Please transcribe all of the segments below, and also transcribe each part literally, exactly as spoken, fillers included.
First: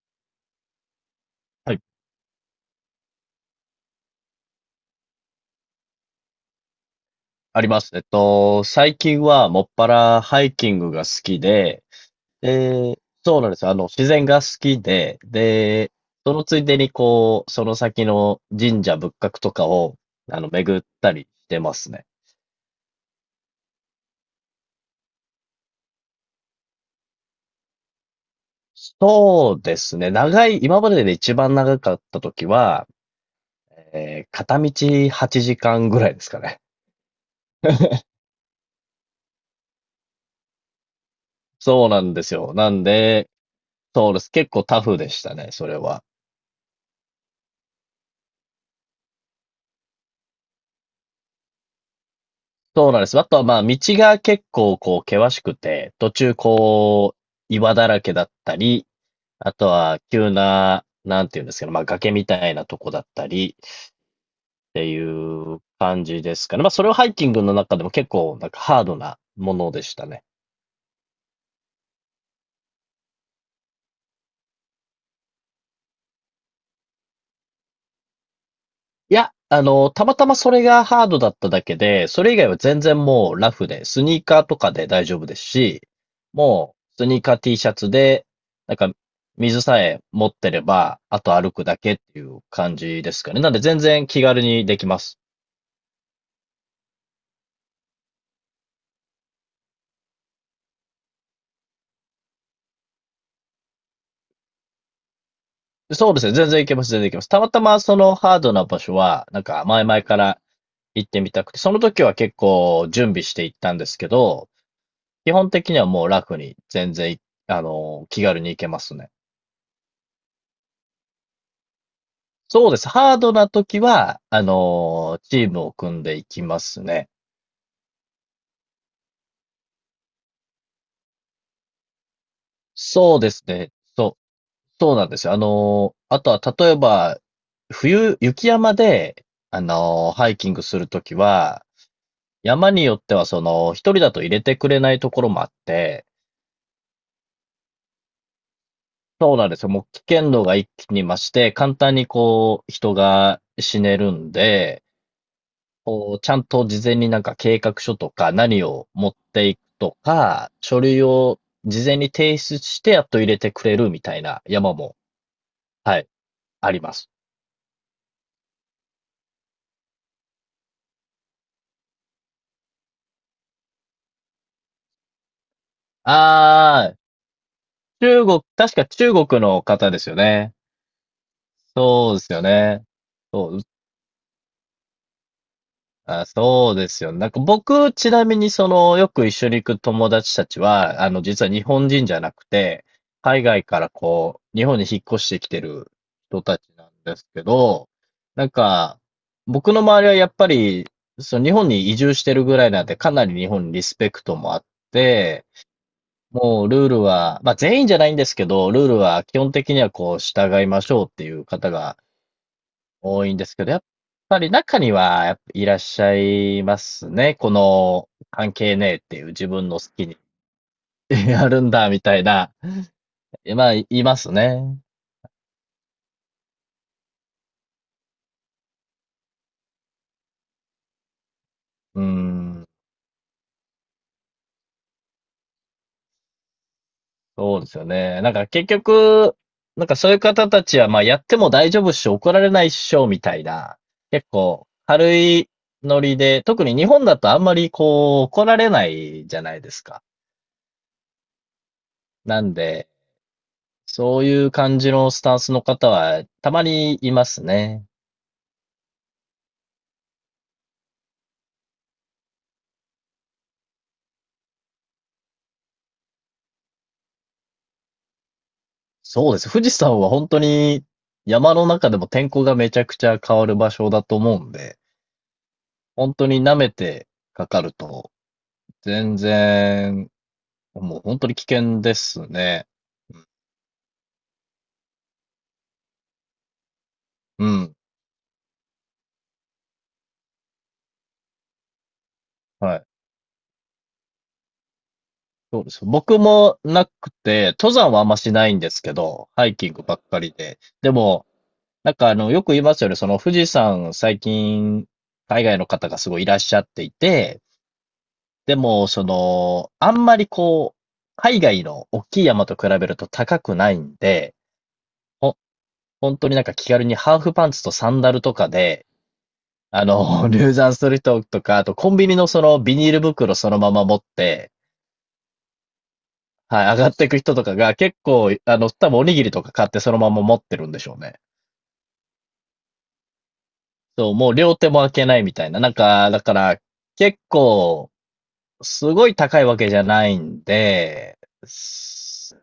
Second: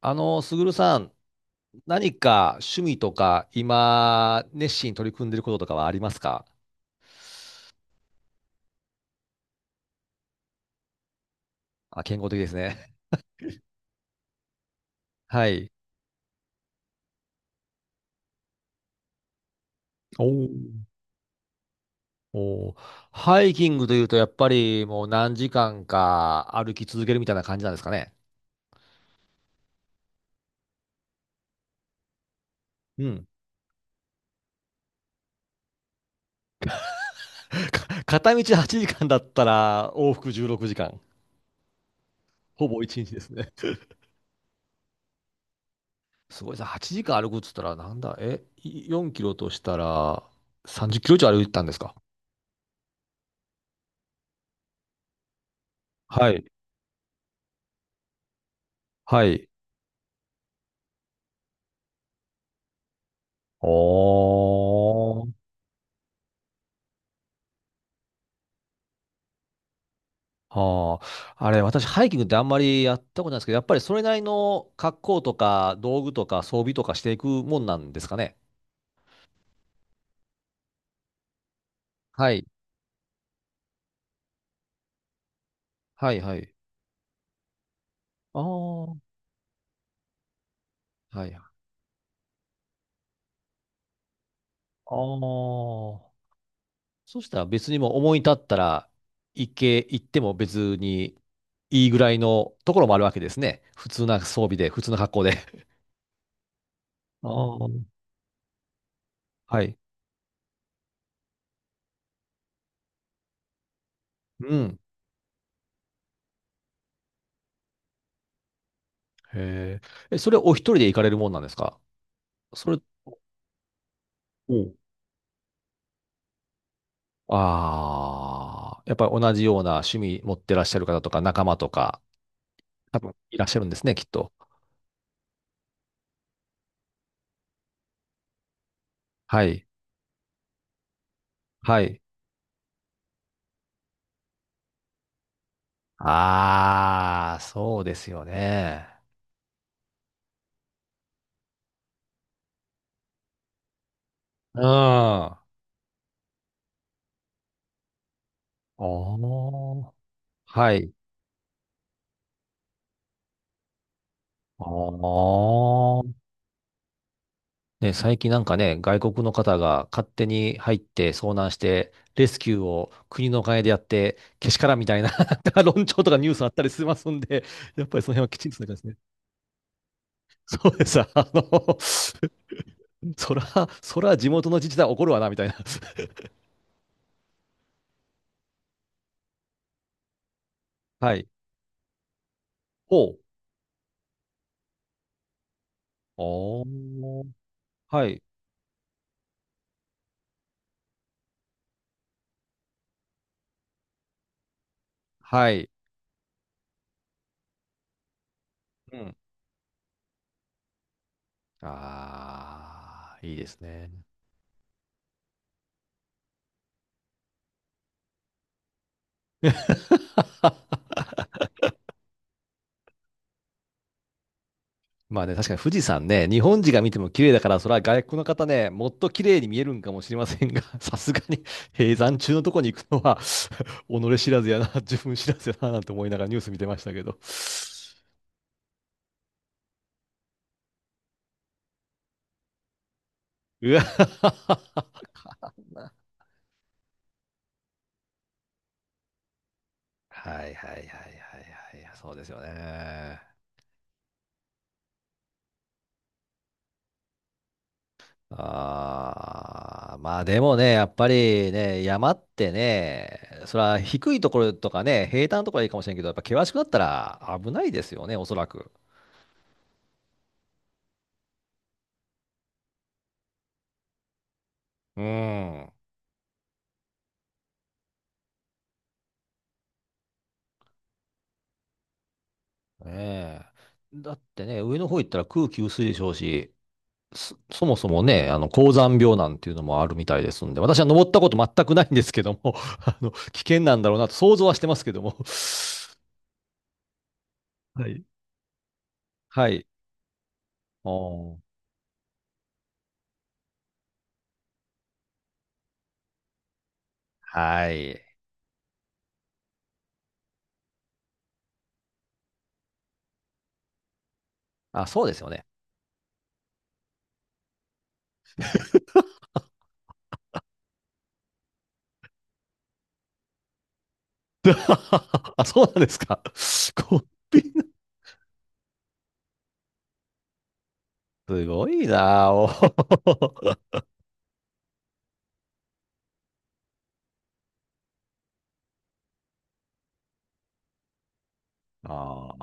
あの、すぐるさん、はい、何か趣味とか、今、熱心に取り組んでることとかはありますか？あります。えっと、最近はもっぱらハイキングが好きで、あ、健康的ですね。で、そうなんですよ。あの、自然が好きで、はい。で、そのついでにこう、その先の神社仏閣とかを、おあの、巡っーたりしてますね。おー、ハイキングというと、やっぱりもう何時間か歩き続けるみたいな感じなんですかね。そうですね。長い、今までで一番長かった時は、うん。えー片道はちじかんぐらいですかね。か片道はちじかんだったら、往復じゅうろくじかん。そうなんですよ。ほなぼんいちにちでで、すね。そうです。結構タフでしたね、それは。すごいさ、はちじかん歩くっつったら、なんだ、え、いよんキロとしたら、さんじゅっキロ以上歩いたんですか？そうなんです。あとはまあ、道が結構こう、険しくて、途は中い。こう、岩だらけだったり、はい。あとは急な、なんていうんですけど、まあ、崖みたいなとこだったりおってーいう感じですかね。まあ、それをハイキングの中でも結構なんかハードなものでしたね。はあ、あれ、私、ハイキングってあんまりやったことないですけど、やっぱりそれなりの格好とか、道具とか、装備とかしていくもんなんですかね。いや、あの、たまたまそれがハードだっただけで、そはれ以い。外は全然もうラフで、スニーカーとかで大丈夫ですし、はい、はい。もうスニーカー T シャツで、あなんあ、か水さえ持ってれば、あはい。とあ歩くだけっていう感じですかね。なんで全然気軽にできます。あ。そしたら別にもう思い立ったら、行け、行っても別にいいぐらいのところもあるわけですね。普通な装備で、普通な格好で。そうですね、全然いけます、全然いけまあす。たまたあ。まそのハードな場所は、なんはかい。前々から行ってみたくて、その時は結構準備して行ったんですけど、うん。基本的にはもうラフに全然い、あの、気軽に行けますね。へえ。え、それお一人で行かれるもんなんですか？そそうでれ、す。ハードな時は、あおのーチームを組んでいきますね。ああ、やっぱり同じような趣味持ってらっしゃる方とか仲間とか、多分そうでいすらっしゃるんね。ですね、きっそう、と。そうなんですよ。あのーあとは、例えば、冬、雪山で、はあい。のーハイキングするときは、はい。山によっては、その、一人だと入れてくれないところもあって、ああ、そうですよね。そうなんですよ。もう危険度が一気に増して、簡単にこう、人が死ねるんうん。で、あこう、ちゃんと事前になんか計画書とか何あ、を持っていくとか、は書い。類を事前に提出してやっと入れてくれるみたいなあ山も、はい、あ。あります。ね、最近なんかね、外国の方が勝手に入って遭難して、レスキューを国のお金でやって、けしからんみたいな 論調とかニュースあったりしあまー、すんで、やっぱりその辺中はき国、ちんとするん確でかすね。中国の方ですよね。そうです。あのそうですよね。そら、そう、そら地元の自治体怒るわな、みたいな。あ、そうですよ。なんか僕、ちなみにその、よく一緒に行く友達たちは、あはの、い。実は日本人じゃなくて、ほう。海外からこう、日本に引っ越してきてる人たおちなんですー。けど、はい。なんか、僕の周りはやっぱり、その日本に移住してるぐらいなんで、かなり日本にリスペクトもあって、はい。もうルールは、まあ全員じゃないんですけど、ルーうルん。は基本的にはこう、従いましょうっていう方がああ、多いいいんでですすけど、やっね。ぱり中には、やっぱいらっしゃいますね。この、関係ねえっていう自分の好きに やるんだ、みたいな。まあ、いますね。まあね、確かに富士山ね、日本人が見ても綺麗だから、それは外国の方ね、もっと綺麗に見えるんかもしれませんが、さすがに閉う山中のとこん。に行くのは 己知らずやな、自分知らずやな、なんて思いながらニュース見てましたけど。そうですよね。なんか結局、なんかそういう方たちは、まあやっても大丈夫っしょ、怒られないっしょ、みたいうな。わ結構、軽いノリで、特に日本だとあんまりこう、怒られないじゃないですか。はいはいはいはいはい、そうですよなんで、ね。そういう感じのスタンスの方は、たまにいますね。ああ、まあでもね、やっぱりね、山ってね、それは低いところとかね、平坦なところはいいかもしれんけど、やっぱ険しくなったら危ないですよね、おそらく。そうです。富士山は本当に山の中でも天候がめちゃくちゃ変わる場所だと思うんで、うん。ね本当に舐めてかかると、全然、もう本当に危険ですね。え。だってね、上の方行ったら空気薄いでしょうし、そ、うそん。もそもね、あの、高山病なんていうのもあるみたいですんで、私は登ったこと全くないんですけども、は い。あの、危険なんだろうなと想像はしてますけども。そうです。僕もなくて、登は山はあい。んましないんですけど、ハはイい。キングばっかりで。おでも、ーなんかあの、よく言いますよね。その富士山最近、海外の方がすごいいらっしゃっていて、はい。でも、その、あんまりこう、海外の大きい山と比べると高くないんで、あ、そうですよほ、ね。本当になんか気軽にハーフパンツとサンダルとかで、あの、入山する人とか、あとコンビニのそのビニール袋そのまま持って、あ、そうなんですか。はい、上がっコていく人ピとーかな、が結構、あの、多分おにぎりとか買ってそのまま持ってるんでしょうね。すごいなあおー そう、もう両手も開けないみたいな。なんか、だから、結構、すごい高いわけじゃないんで、あそ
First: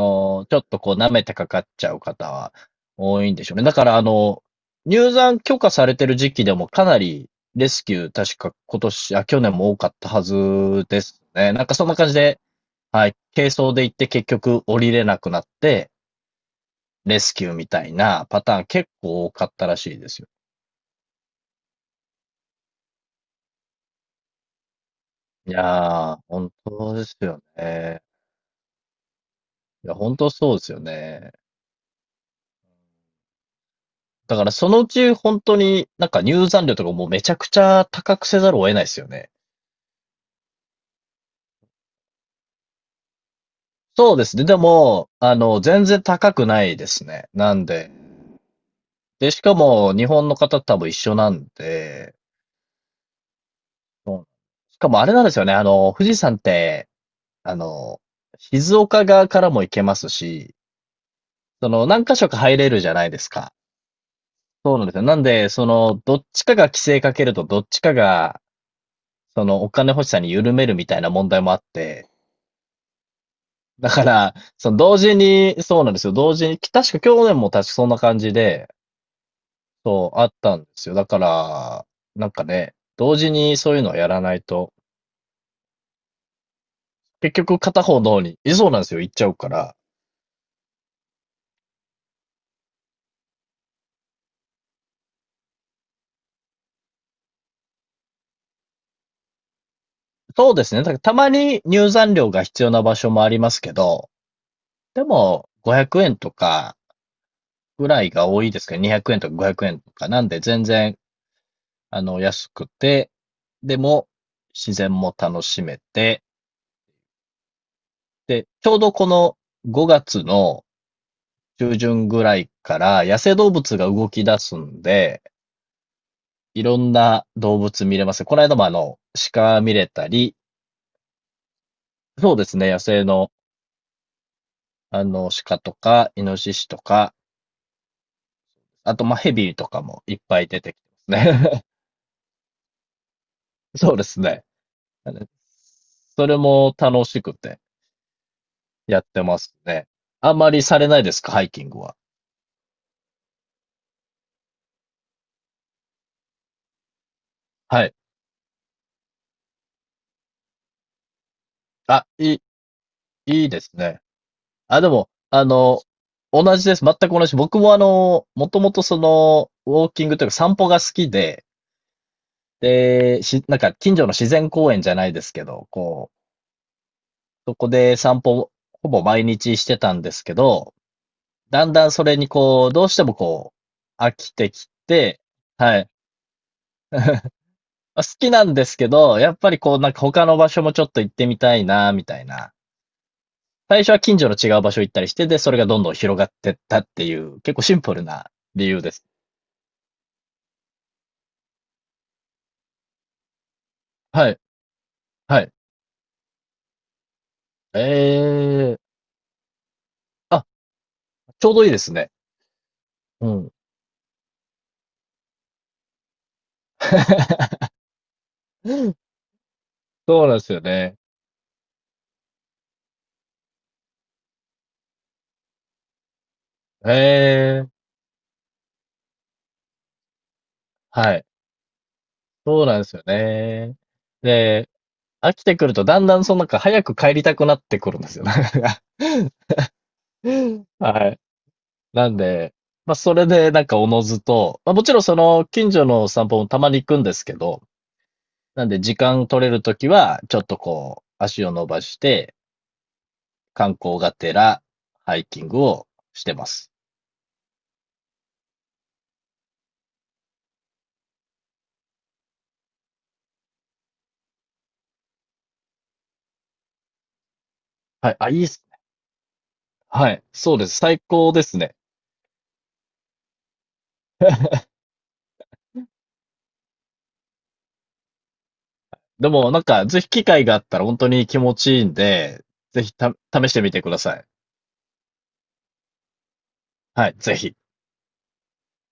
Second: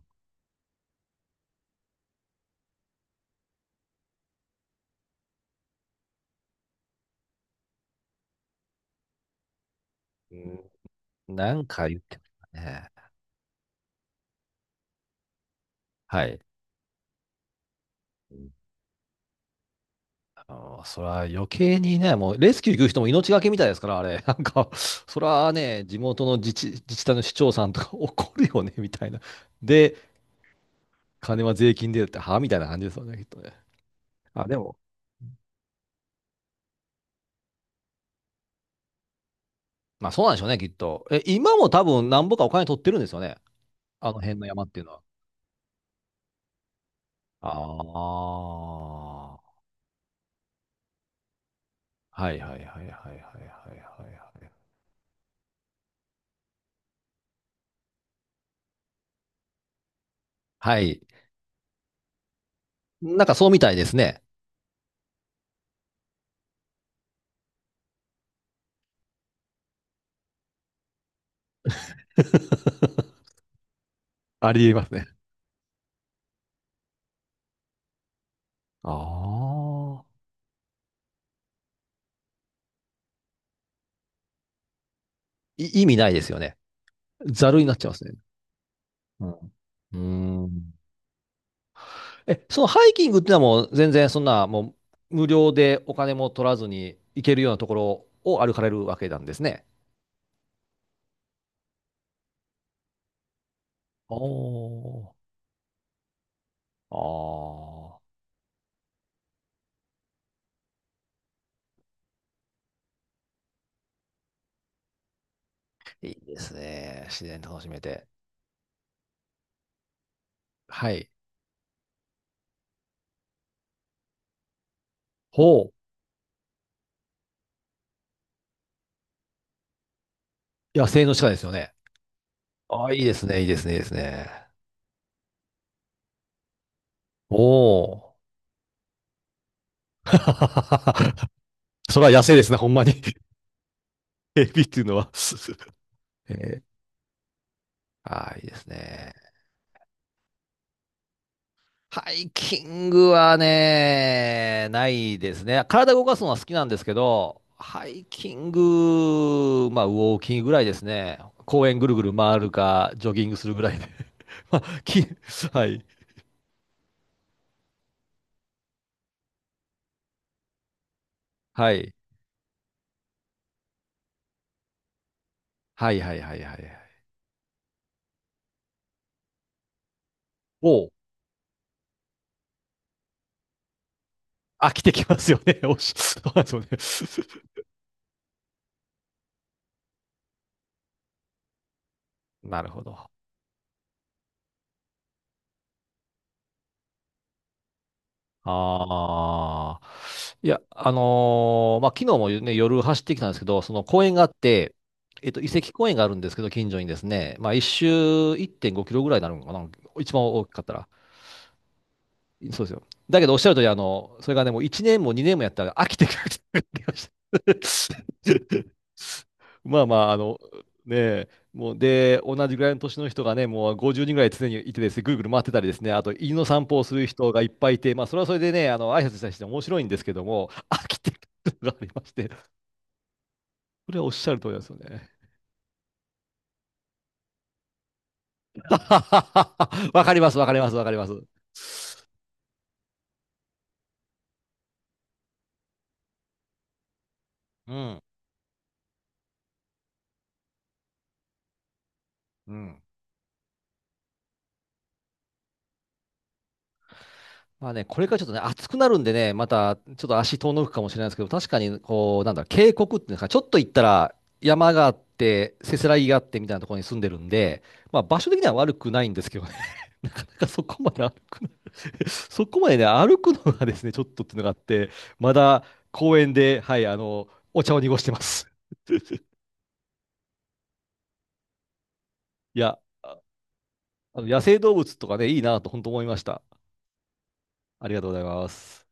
あ、ちょっとこう舐めてかかっちゃう方は多いんでしょうね。だからあの、入山許可されてる時期でもかなりレスキュー確か今年、あ、去年も多かったはうずですんね。ななんんかそかんな言っ感じてまで、したね。はい、軽装で行って結局降りれなくなって、はい。レスキューみたいなパターン結構多かったらしいですよ。あのそれは余計にね、もうレスキュー行く人も命がけみたいですから、あれ。なんか、それいはね、地やー、元の本自治、自当治で体すの市よ長さんとか ね。怒るよね、みたいな。いや、で、本当そうですよね。金は税金でって、はみたいな感じですよね、きっとね。だかあ、らでそも、のうち本当になんか入山料とかもうめちゃくちゃ高くせざるを得ないですよね。まあそうなんでしょうね、きっと。え、今も多分、なんぼかお金取ってるんですよね。あそうのです辺ね。ので山っていうのは。も、あの、全然高くないですね。あなんで。で、しかあ。も日本の方と多分一緒なんで、はいはいはいはいはいはいはいうん、はい。しかもあれなんですよね。あの、富士山って、あの、静岡側からも行けますし、はい。その何箇所か入れるじゃないでなんすかそうか。みたいですね。そうなんですよ。なんで、その、どっちかが規制かけると、どっちかが、その、お金欲しさに緩めるみたいな問題もあって、だから、ありそえのます同ね。時に、そうなんですよ。同時に、確か去年も確かそんな感じで、ああ。そう、あったんですよ。だから、なんかね、同時にそういうのをやらないと、い意味ないですよね。結ざ局るになっ片ちゃいま方すのね。方に、えそうなんですよ、行っちうゃうかん。ら。うん。うーんえ、そのハイキングってのはもう全然そんなもう無料でお金も取らずに行けるようなところを歩かれるわけなんですね。そうですね。だからたまに入山料が必要な場所もありますけど、おでー。も、ごひゃくえんとかぐあらいあ。が多いですけど、にひゃくえんとかごひゃくえんとか、なんで全然、あの、安くて、でも、自然も楽しめいて、いですね。自然楽しめて。で、ちょうどこのごがつのはい。中旬ぐらいから野生動物が動き出すんで、ほいろんな動物見れます。この間もあの、鹿見れたり、う。野生の鹿ですよね。そうですね、野あ、いい生ですのね、いいですね、いいですね。あの、鹿とか、イノシシとか、おー。あとまあヘビとかもいっぱい出てきてますね。それは野生ですね、ほんまに。そうです エね。ビっていうのは。あの、 それえもー楽しくてあーいいですやっね。てますね。あんまりされないですか、ハイキングは。ハイキングはね、ないですね。体動かすのは好きなんですけど、はハい。イキング、まあ、ウォーキングぐらいですね。公園ぐるぐあ、るい回るか、ジョギングい、いすいるでぐすらいで。ね。まあ、あ、でき、も、あはの、い。同じです。全く同じ。僕もあの、もともとその、ウォーキングというか散歩が好きで、はい。で、し、なんか近所の自然公園じゃないですけど、はいこはいはいはいはい。う、そこで散歩、ほぼ毎日してたんですけど、おう、だんだんそれにこう、どうしてもこう、飽きてき飽きてきまて、すよね。おっはい。しそうなんですよね。まあ好きなんですけど、やっぱりこう、なんか他の場所もちょっと行ってみたいな、みたい な。なるほど。最初は近所の違う場所行ったりして、で、それがどんどん広がってったっていう、結構シンプルな理由です。ああ。いや、あのーまあ、昨日もね、夜走ってきたんですけど、その公園があっはい。て、えっと、は遺い。跡公園があるんですけど、近所にですね、まあ、一え周1.5え。キロぐらいになるのかな、一番大あ、きかったら。ちょうどいいですね。そうですよ。だけうどおっしゃん。る通り、あの、それがね、もういちねんもにねんもやったら飽きてくるって言ってま した まあまあ、あそうなの、んですよねね。え、もうで、同じぐらいの年の人がね、もうごじゅうにんぐらい常にいてですね、ぐるぐる回ってたりですね、あと犬の散歩をする人がいっえ。ぱいいて、まあ、それはそれでね、あの挨拶したりして面白いんですけども、飽きてはくい。るのがありまして、そうなんですよね。それはおっしゃる通りなんでで、すよね。飽きてくるとだんだんそのなんか早く帰りたくなってくるんですよ。なんか わかります、わかり ます、わかりまはす。い。なんで、ま、それでなんかおのずと、ま、もちろんその近所の散歩もたまに行くんですけど、うん、なんで時間取れる時は、ちょっとこう、足を伸ばして、うん。観光がてらハイキングをしてます。まあね、これからちょっとね、暑くなるんでね、またちょっと足遠のくかもしれないですけど、確かに、こう、なんだ渓谷っていうんですか、ちょっと行ったら山があって、せせらぎがあってみたいなところに住んでるんで、まあはい。場所あ、い的いにっはす悪ね。くないんですけどね、なはかい。なかそうそです。こま最で歩高くでの、すね。そこまでね、歩くのがですね、ちょっとっていうのがあっ て、まだ公園で、はい、あの、お茶を濁してます。で も、なんか、ぜひ機会があったら本当に気持ちいいんで、いや、ぜひた、あ試してみてくださあのい。野生動物とかね、いいなと本当思いました。はい、ぜひ。ありがとうございます。